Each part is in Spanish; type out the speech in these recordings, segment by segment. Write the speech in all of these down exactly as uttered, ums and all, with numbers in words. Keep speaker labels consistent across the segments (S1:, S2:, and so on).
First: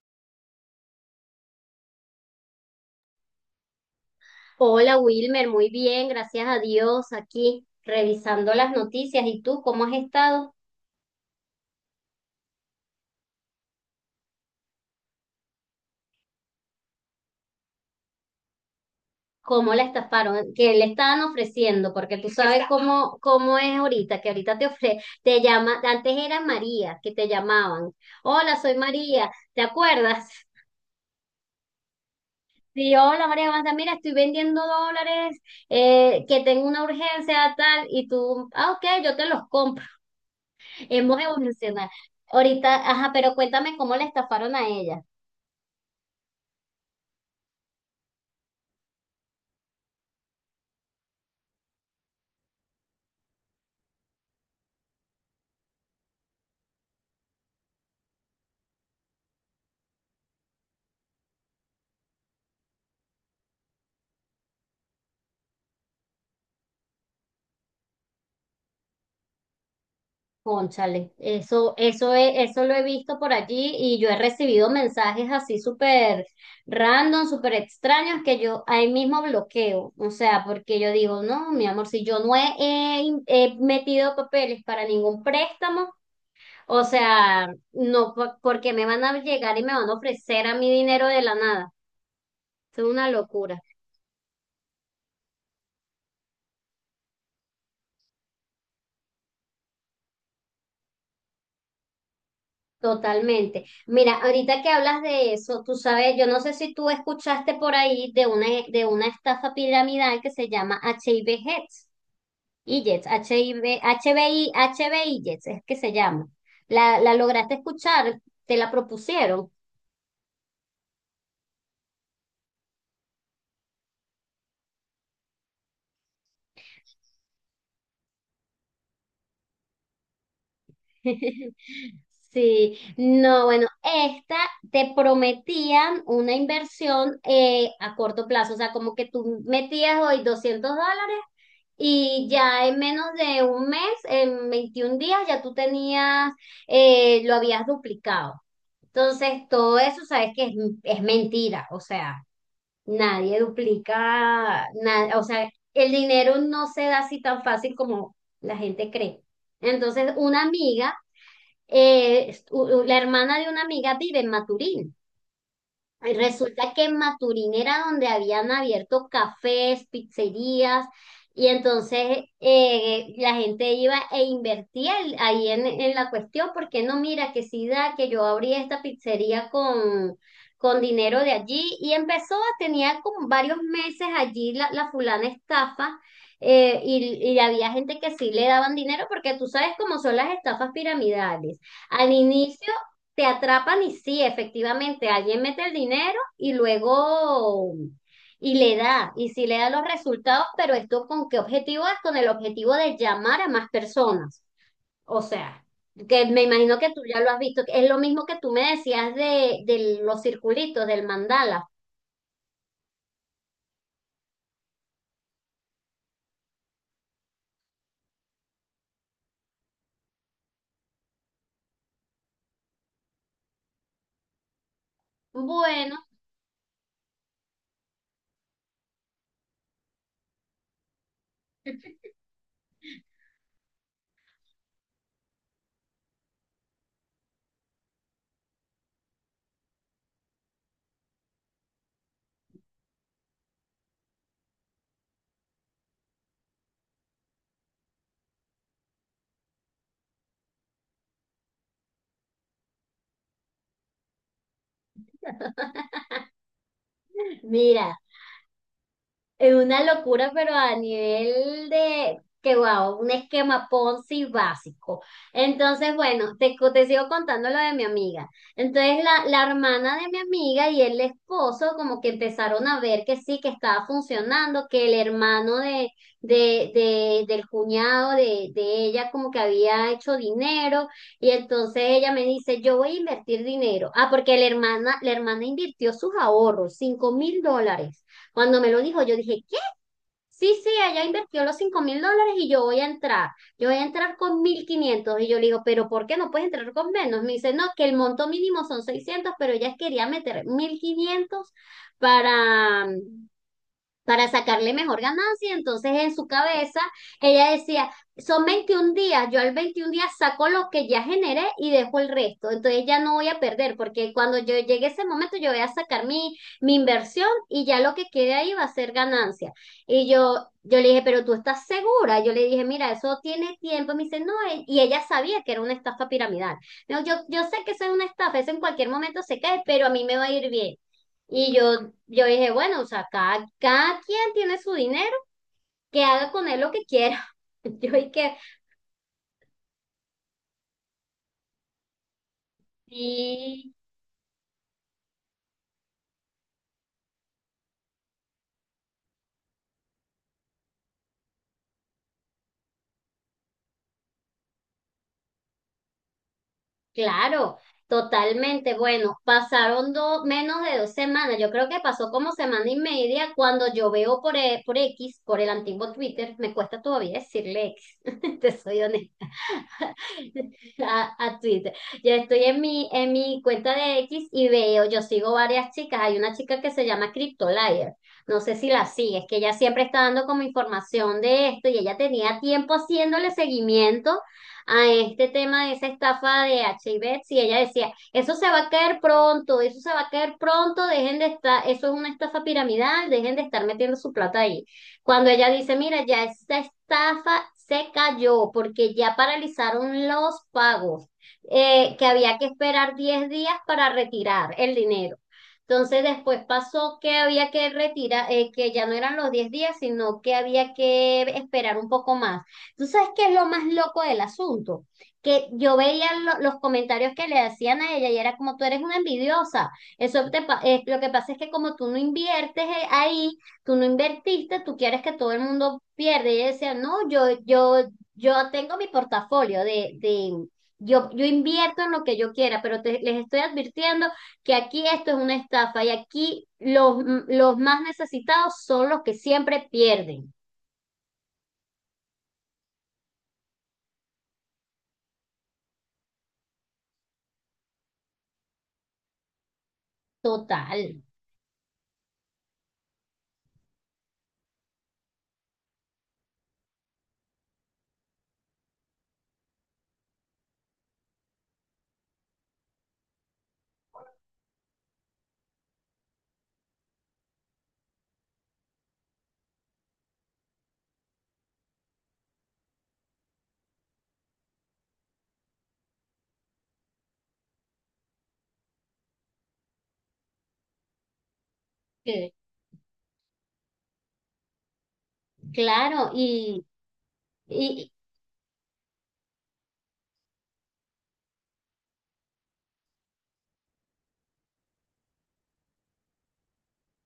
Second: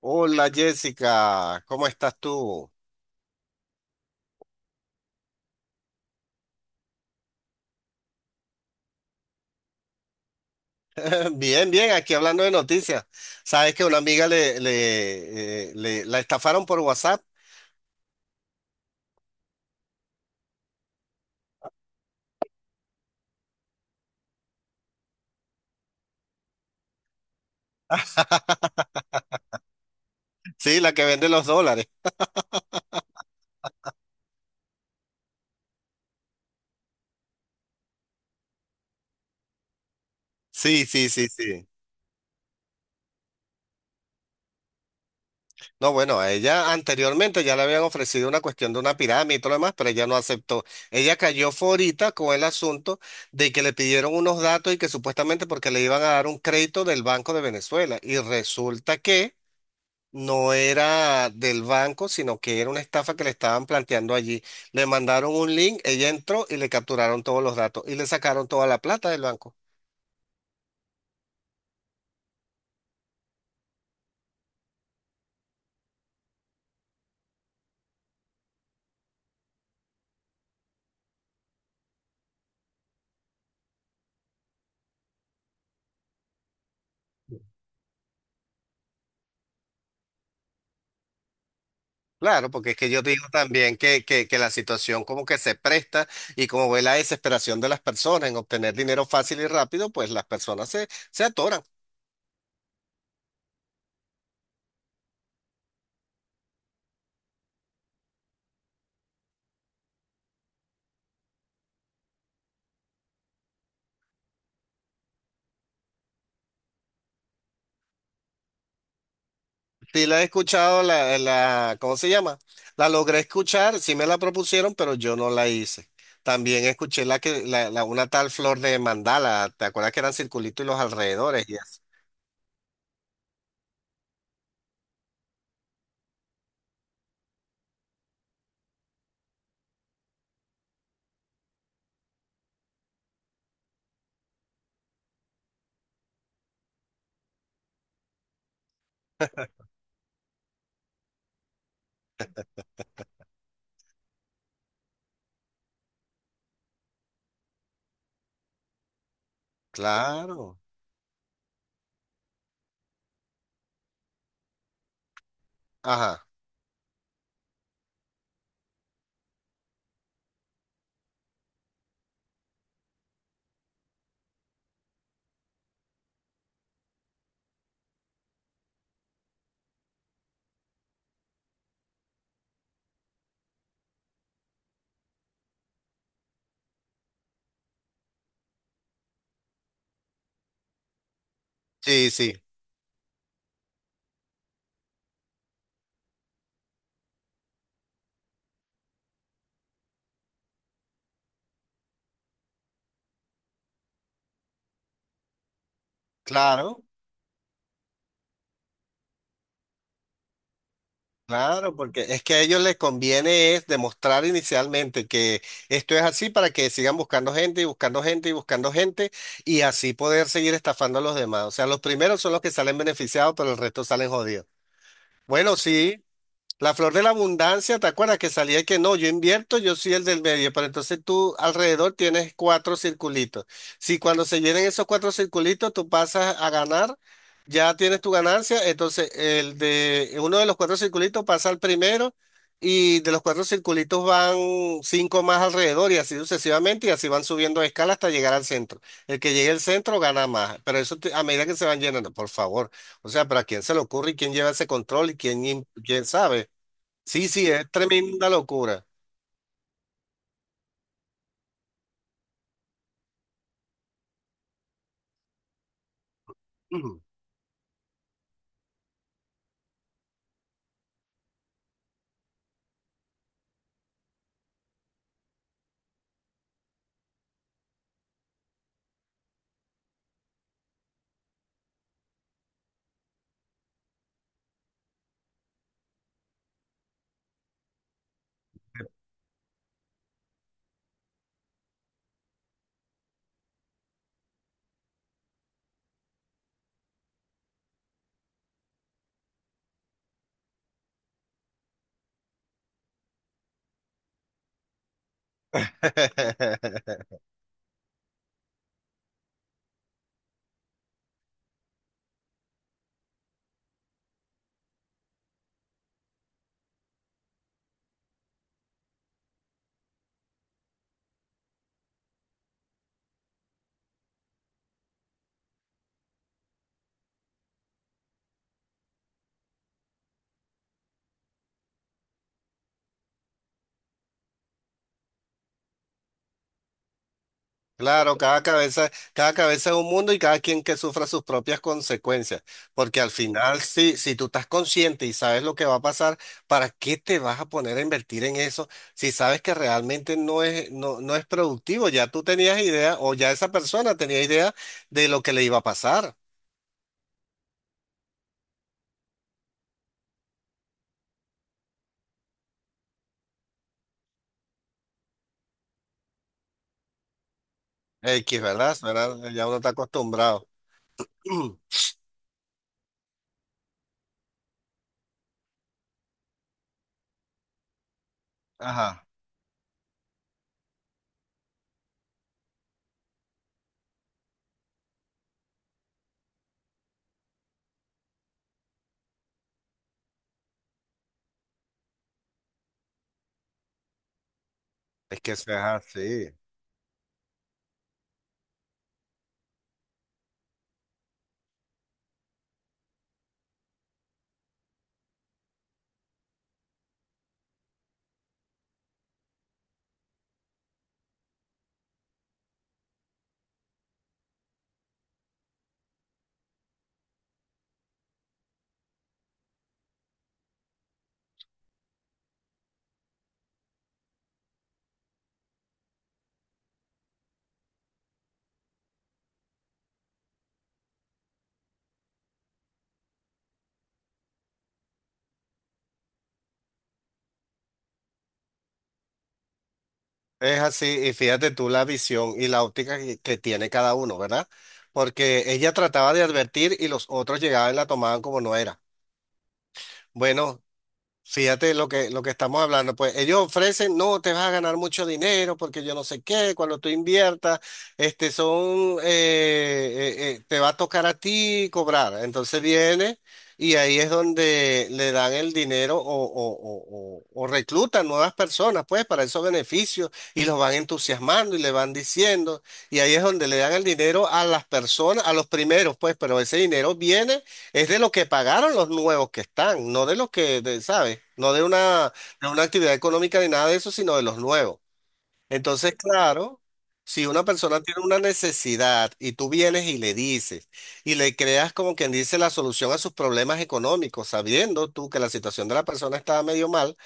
S1: Hola Jessica, ¿cómo estás tú?
S2: Hola Wilmer, muy bien, gracias a Dios, aquí revisando las noticias. ¿Y tú cómo has estado?
S1: Bien, bien, aquí hablando de noticias. Sabes que una amiga le, le, eh, le- la estafaron por WhatsApp,
S2: ¿Cómo la estafaron? ¿Qué le estaban ofreciendo? Porque tú sabes cómo, cómo es ahorita, que ahorita te ofre, te llama, antes era María, que te llamaban. Hola, soy María, ¿te acuerdas?
S1: sí, la que vende los dólares.
S2: Sí, hola María, ¿cómo estás? Mira, estoy vendiendo dólares, eh, que tengo una urgencia tal, y tú, ah, ok, yo te los compro.
S1: Sí, sí,
S2: Hemos
S1: sí, sí.
S2: evolucionado. Ahorita, ajá, pero cuéntame cómo la estafaron a ella.
S1: No, bueno, a ella anteriormente ya le habían ofrecido una cuestión de una pirámide y todo lo demás, pero ella no aceptó. Ella cayó forita con el asunto de que le pidieron unos datos y que supuestamente porque le iban a dar un crédito del Banco de Venezuela. Y resulta que no era del banco, sino que era una estafa que le estaban planteando allí. Le mandaron un link, ella entró y le capturaron todos los datos y le sacaron toda la plata del banco.
S2: Cónchale, eso, eso he- eso lo he visto por allí y yo he recibido mensajes así súper random, súper extraños que yo ahí mismo bloqueo. O sea, porque yo digo, no, mi amor, si yo no he, he in- he metido papeles para ningún préstamo. O sea, no, po- ¿porque me van a llegar y me van a ofrecer a mi dinero de la nada?
S1: Claro, porque es
S2: Es
S1: que yo
S2: una
S1: digo
S2: locura.
S1: también que, que, que la situación como que se presta y como ve la desesperación de las personas en obtener dinero fácil y rápido, pues las personas se, se atoran.
S2: Totalmente. Mira, ahorita que hablas de eso, tú sabes, yo no sé si tú escuchaste por ahí de una, de una estafa piramidal que se llama H I V Heads, y Jets, I I H H V, B I, H B I Jets, es que se llama. La, la lograste escuchar, te la propusieron?
S1: Sí la he escuchado, la, la, ¿cómo se llama? La logré escuchar, sí me la propusieron, pero yo no la hice. También escuché la que, la, la- una tal flor de mandala, ¿te acuerdas que eran circulitos y los alrededores? Y así
S2: Sí, no, bueno, esta te prometían una inversión eh, a corto plazo, o sea, como que tú metías hoy doscientos dólares. Y ya en menos de un mes, en veintiún días, ya tú tenías, eh, lo habías duplicado. Entonces, todo eso sabes que es, es mentira. O sea, nadie duplica nada. O sea, el dinero no se da así tan fácil como la gente cree. Entonces, una
S1: claro,
S2: amiga, eh, u- u- la hermana de una amiga vive en Maturín. Y
S1: ajá,
S2: resulta que en Maturín era donde habían abierto cafés, pizzerías, y entonces eh, la gente iba e invertía el- ahí en, en la cuestión, porque no, mira, que sí da, que yo abrí esta pizzería con, con dinero de allí, y empezó, tenía como varios meses allí la, la fulana estafa, eh, y, y había gente que sí le daban dinero, porque tú sabes cómo son las estafas piramidales.
S1: sí,
S2: Al
S1: sí,
S2: inicio te atrapan y sí, efectivamente, alguien mete el dinero y luego y le da, y sí le da los resultados, pero ¿esto con qué objetivo es? Con el objetivo de llamar a más personas. O sea, que me imagino
S1: claro,
S2: que tú ya lo has visto, que es lo mismo que tú me decías de, de los circulitos, del mandala.
S1: claro, porque es que a ellos les conviene es demostrar inicialmente que esto es así para que sigan buscando gente y buscando gente y buscando gente y así poder seguir estafando a los demás. O sea, los primeros son los que salen beneficiados, pero el resto salen jodidos. Bueno, sí.
S2: Bueno,
S1: La flor de la abundancia, ¿te acuerdas que salía y que no? Yo invierto, yo soy el del medio, pero entonces tú alrededor tienes cuatro circulitos. Si cuando se llenen esos cuatro circulitos, tú pasas a ganar, ya tienes tu ganancia, entonces el de uno de los cuatro circulitos pasa al primero y de los cuatro circulitos van cinco más alrededor y así sucesivamente y así van subiendo de escala hasta llegar al centro. El que llegue al centro gana más, pero eso te- a medida que se van llenando, por favor. O sea, pero ¿a quién se le ocurre y quién lleva ese control y quién, im- quién sabe? Sí, sí, es
S2: mira.
S1: tremenda locura.
S2: Es una locura, pero a nivel de que wow, un esquema Ponzi básico. Entonces, bueno, te, co- te
S1: Ujú.
S2: sigo contando lo de mi amiga. Entonces, la, la hermana de mi amiga y el esposo como que empezaron a ver que sí, que estaba funcionando, que el hermano de, de, de- del cuñado de, de ella como que había hecho dinero y entonces ella me dice, yo voy a invertir dinero. Ah, porque la hermana, la hermana invirtió sus ahorros, cinco mil dólares. Cuando me lo dijo, yo dije, ¿qué? Sí, sí, ella invirtió los cinco mil dólares y yo voy a entrar. Yo voy a entrar con mil quinientos. Y yo le digo, ¿pero por qué no puedes entrar con menos? Me dice, no, que el monto mínimo son seiscientos, pero ella quería meter mil quinientos para, para sacarle mejor ganancia. Entonces, en su cabeza, ella decía, son veintiún días, yo al veintiún días saco lo que ya generé y dejo el resto. Entonces, ya no voy a perder, porque cuando yo llegue ese momento, yo voy a sacar mi, mi inversión y ya lo que quede ahí va a ser ganancia. Y yo, yo le dije, pero ¿tú estás segura? Yo le dije, mira, eso tiene tiempo. Me dice, no, e- y ella sabía que era una estafa piramidal. Me yo, yo sé que eso es una estafa, eso en cualquier momento se cae, pero a mí me va a ir bien. Y yo, yo dije, bueno, o sea, cada, cada quien tiene su dinero, que haga con él lo que quiera. Yo
S1: Claro,
S2: dije,
S1: cada cabeza, cada cabeza es un mundo y cada quien que sufra sus propias consecuencias. Porque al final,
S2: sí,
S1: si, si tú estás consciente y sabes lo que va a pasar, ¿para qué te vas a poner a invertir en eso si sabes que realmente no es, no, no es productivo? Ya tú tenías idea, o ya esa persona tenía idea de lo que le iba a pasar.
S2: claro, totalmente. Bueno, pasaron do- menos de dos semanas. Yo creo que pasó como semana y media cuando yo veo por, e- por X, por el antiguo Twitter, me cuesta todavía decirle X,
S1: X,
S2: te
S1: ¿verdad?
S2: soy honesta,
S1: Eso ya uno está acostumbrado.
S2: a, a Twitter. Yo estoy en mi, en mi cuenta de X y veo, yo sigo varias chicas. Hay una chica que se llama CryptoLayer. No sé si la
S1: Ajá.
S2: sigues, que ella siempre está dando como información de esto y ella tenía tiempo haciéndole seguimiento a este tema de esa estafa de H I V, y ella decía, eso se va a caer pronto, eso se va a caer pronto, dejen de estar, eso es una estafa piramidal, dejen de estar metiendo su plata ahí.
S1: Es
S2: Cuando
S1: que
S2: ella
S1: eso es
S2: dice, mira, ya
S1: así.
S2: esta estafa se cayó porque ya paralizaron los pagos, eh, que había que esperar diez días para retirar el dinero. Entonces después pasó que había que retirar, eh, que ya no eran los diez días, sino que había que esperar un poco más. ¿Tú sabes qué es lo más loco del asunto? Que yo veía lo- los comentarios que le hacían a ella y era como tú eres una envidiosa. Eso te pa- eh, lo que pasa es que como tú no inviertes eh, ahí, tú no invertiste, tú quieres que todo el mundo pierda. Y ella decía, no, yo, yo, yo tengo mi portafolio de, de yo, yo invierto en lo que yo quiera, pero te- les estoy advirtiendo que aquí esto es una estafa y aquí los, los más necesitados son los que siempre pierden.
S1: Es así, y fíjate tú la visión y la óptica que, que tiene cada uno, ¿verdad? Porque ella trataba de advertir y los otros llegaban y la tomaban como no era. Bueno,
S2: Total.
S1: fíjate lo que, lo que estamos hablando, pues ellos ofrecen, no, te vas a ganar mucho dinero porque yo no sé qué, cuando tú inviertas, este son, eh, eh, eh, te va a tocar a ti cobrar. Entonces viene y ahí es donde le dan el dinero o, o, o, o- o reclutan nuevas personas, pues, para esos beneficios y los van entusiasmando y le van diciendo. Y ahí es donde le dan el dinero a las personas, a los primeros, pues, pero ese dinero viene. Es de lo que pagaron los nuevos que están, no de los que, de- ¿sabes? No de una, de una actividad económica ni nada de eso, sino de los nuevos. Entonces,
S2: Claro,
S1: claro,
S2: y,
S1: si una persona
S2: y
S1: tiene una necesidad y tú vienes y le dices y le creas como quien dice la solución a sus problemas económicos, sabiendo tú que la situación de la persona está medio mal,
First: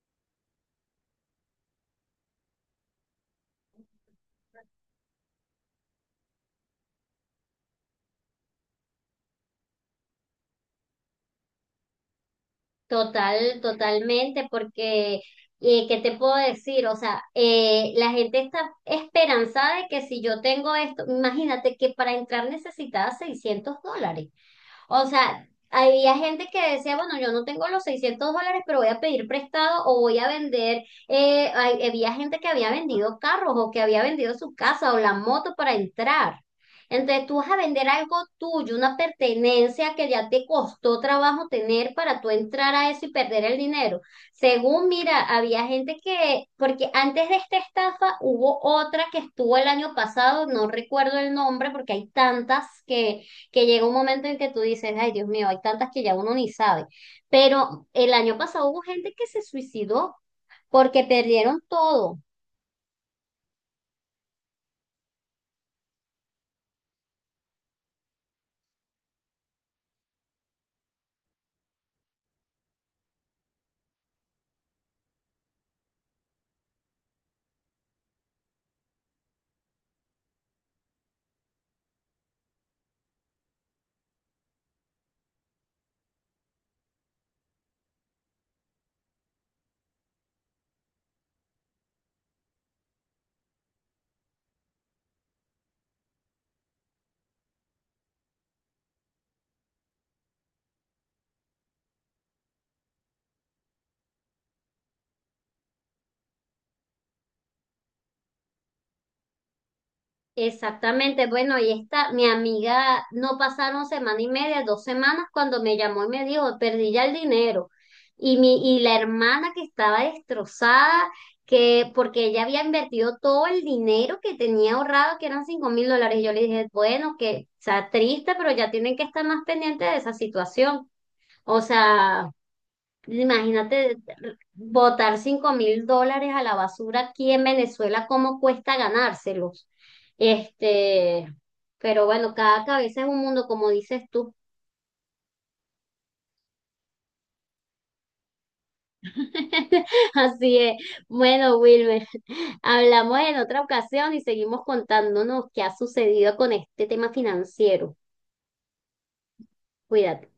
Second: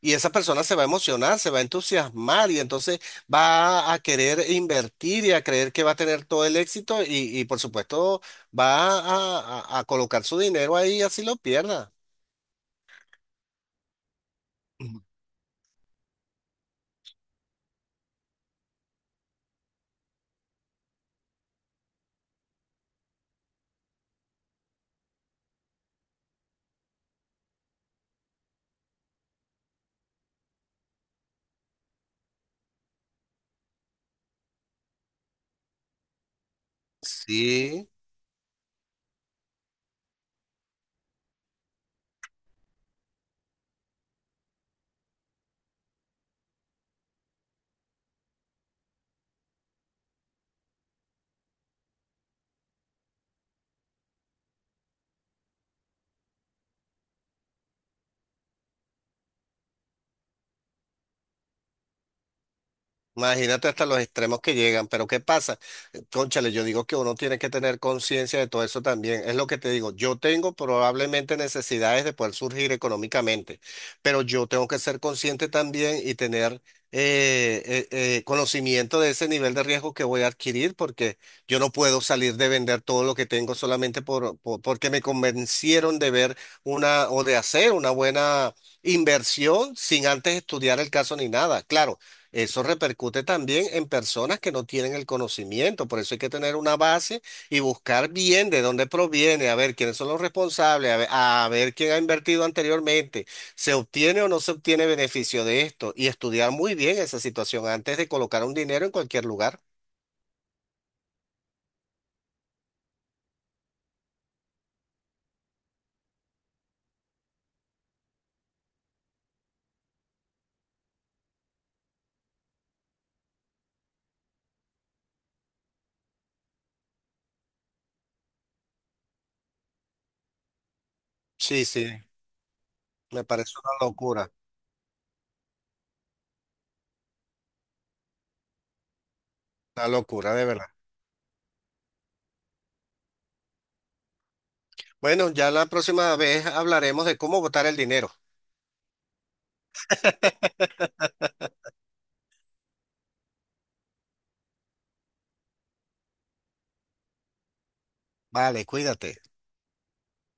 S1: y esa persona se va a emocionar, se va a entusiasmar y entonces va a querer invertir y a creer que va a tener todo el éxito y, y por supuesto va a, a- a colocar su dinero ahí así lo pierda.
S2: total, totalmente,
S1: Ujú.
S2: porque eh, ¿qué te puedo decir? O sea, eh, la gente está esperanzada de que si yo tengo esto, imagínate que para entrar necesitaba seiscientos dólares. O sea, había gente que decía, bueno, yo no tengo los seiscientos dólares, pero voy a pedir prestado o voy a vender. Eh, hay- había gente que había vendido carros o que había vendido su casa o la moto para entrar. Entonces tú vas a vender
S1: Sí.
S2: algo tuyo, una pertenencia que ya te costó trabajo tener para tú entrar a eso y perder el dinero. Según, mira, había gente que, porque antes de esta estafa hubo otra que estuvo el año pasado, no recuerdo el nombre porque hay tantas que llega un momento en que tú dices, ay Dios mío, hay tantas que ya uno ni sabe. Pero el año pasado hubo gente que se suicidó porque perdieron todo.
S1: Imagínate hasta los extremos que llegan, pero ¿qué pasa? Eh, Cónchale, yo digo que uno tiene que tener conciencia de todo eso también. Es lo que te digo, yo tengo probablemente necesidades de poder surgir económicamente, pero yo tengo que ser consciente también y tener eh, eh, eh, conocimiento de ese nivel de riesgo que voy a adquirir, porque yo no puedo salir de vender todo lo que tengo solamente por, por- porque me convencieron de ver una o de hacer una buena inversión sin antes estudiar el caso ni nada. Claro. Eso repercute también en personas que no tienen el conocimiento, por eso hay que tener una base y buscar bien de dónde proviene, a ver quiénes son los responsables, a ver, a ver quién ha invertido anteriormente, se obtiene o no se obtiene beneficio de esto y estudiar muy bien esa situación antes de colocar un dinero en cualquier lugar.
S2: Exactamente, bueno, y esta, mi amiga, no pasaron semana y media, dos semanas, cuando me llamó y me dijo, perdí ya el dinero. Y mi, y la hermana que estaba destrozada, que, porque ella había invertido todo el dinero que tenía ahorrado, que eran cinco mil dólares, y yo le dije, bueno, que, o sea, triste, pero ya tienen que estar más pendientes de esa situación. O
S1: Sí, sí,
S2: sea,
S1: me parece una
S2: imagínate
S1: locura,
S2: botar cinco mil dólares a la basura aquí en Venezuela, cómo cuesta ganárselos.
S1: una locura de verdad.
S2: Este, pero bueno, cada cabeza es un mundo, como dices tú.
S1: Bueno, ya la próxima vez hablaremos de cómo botar el dinero.
S2: Así es. Bueno, Wilmer, hablamos en otra ocasión y seguimos contándonos qué ha sucedido con este tema financiero.
S1: Vale, cuídate.
S2: Cuídate.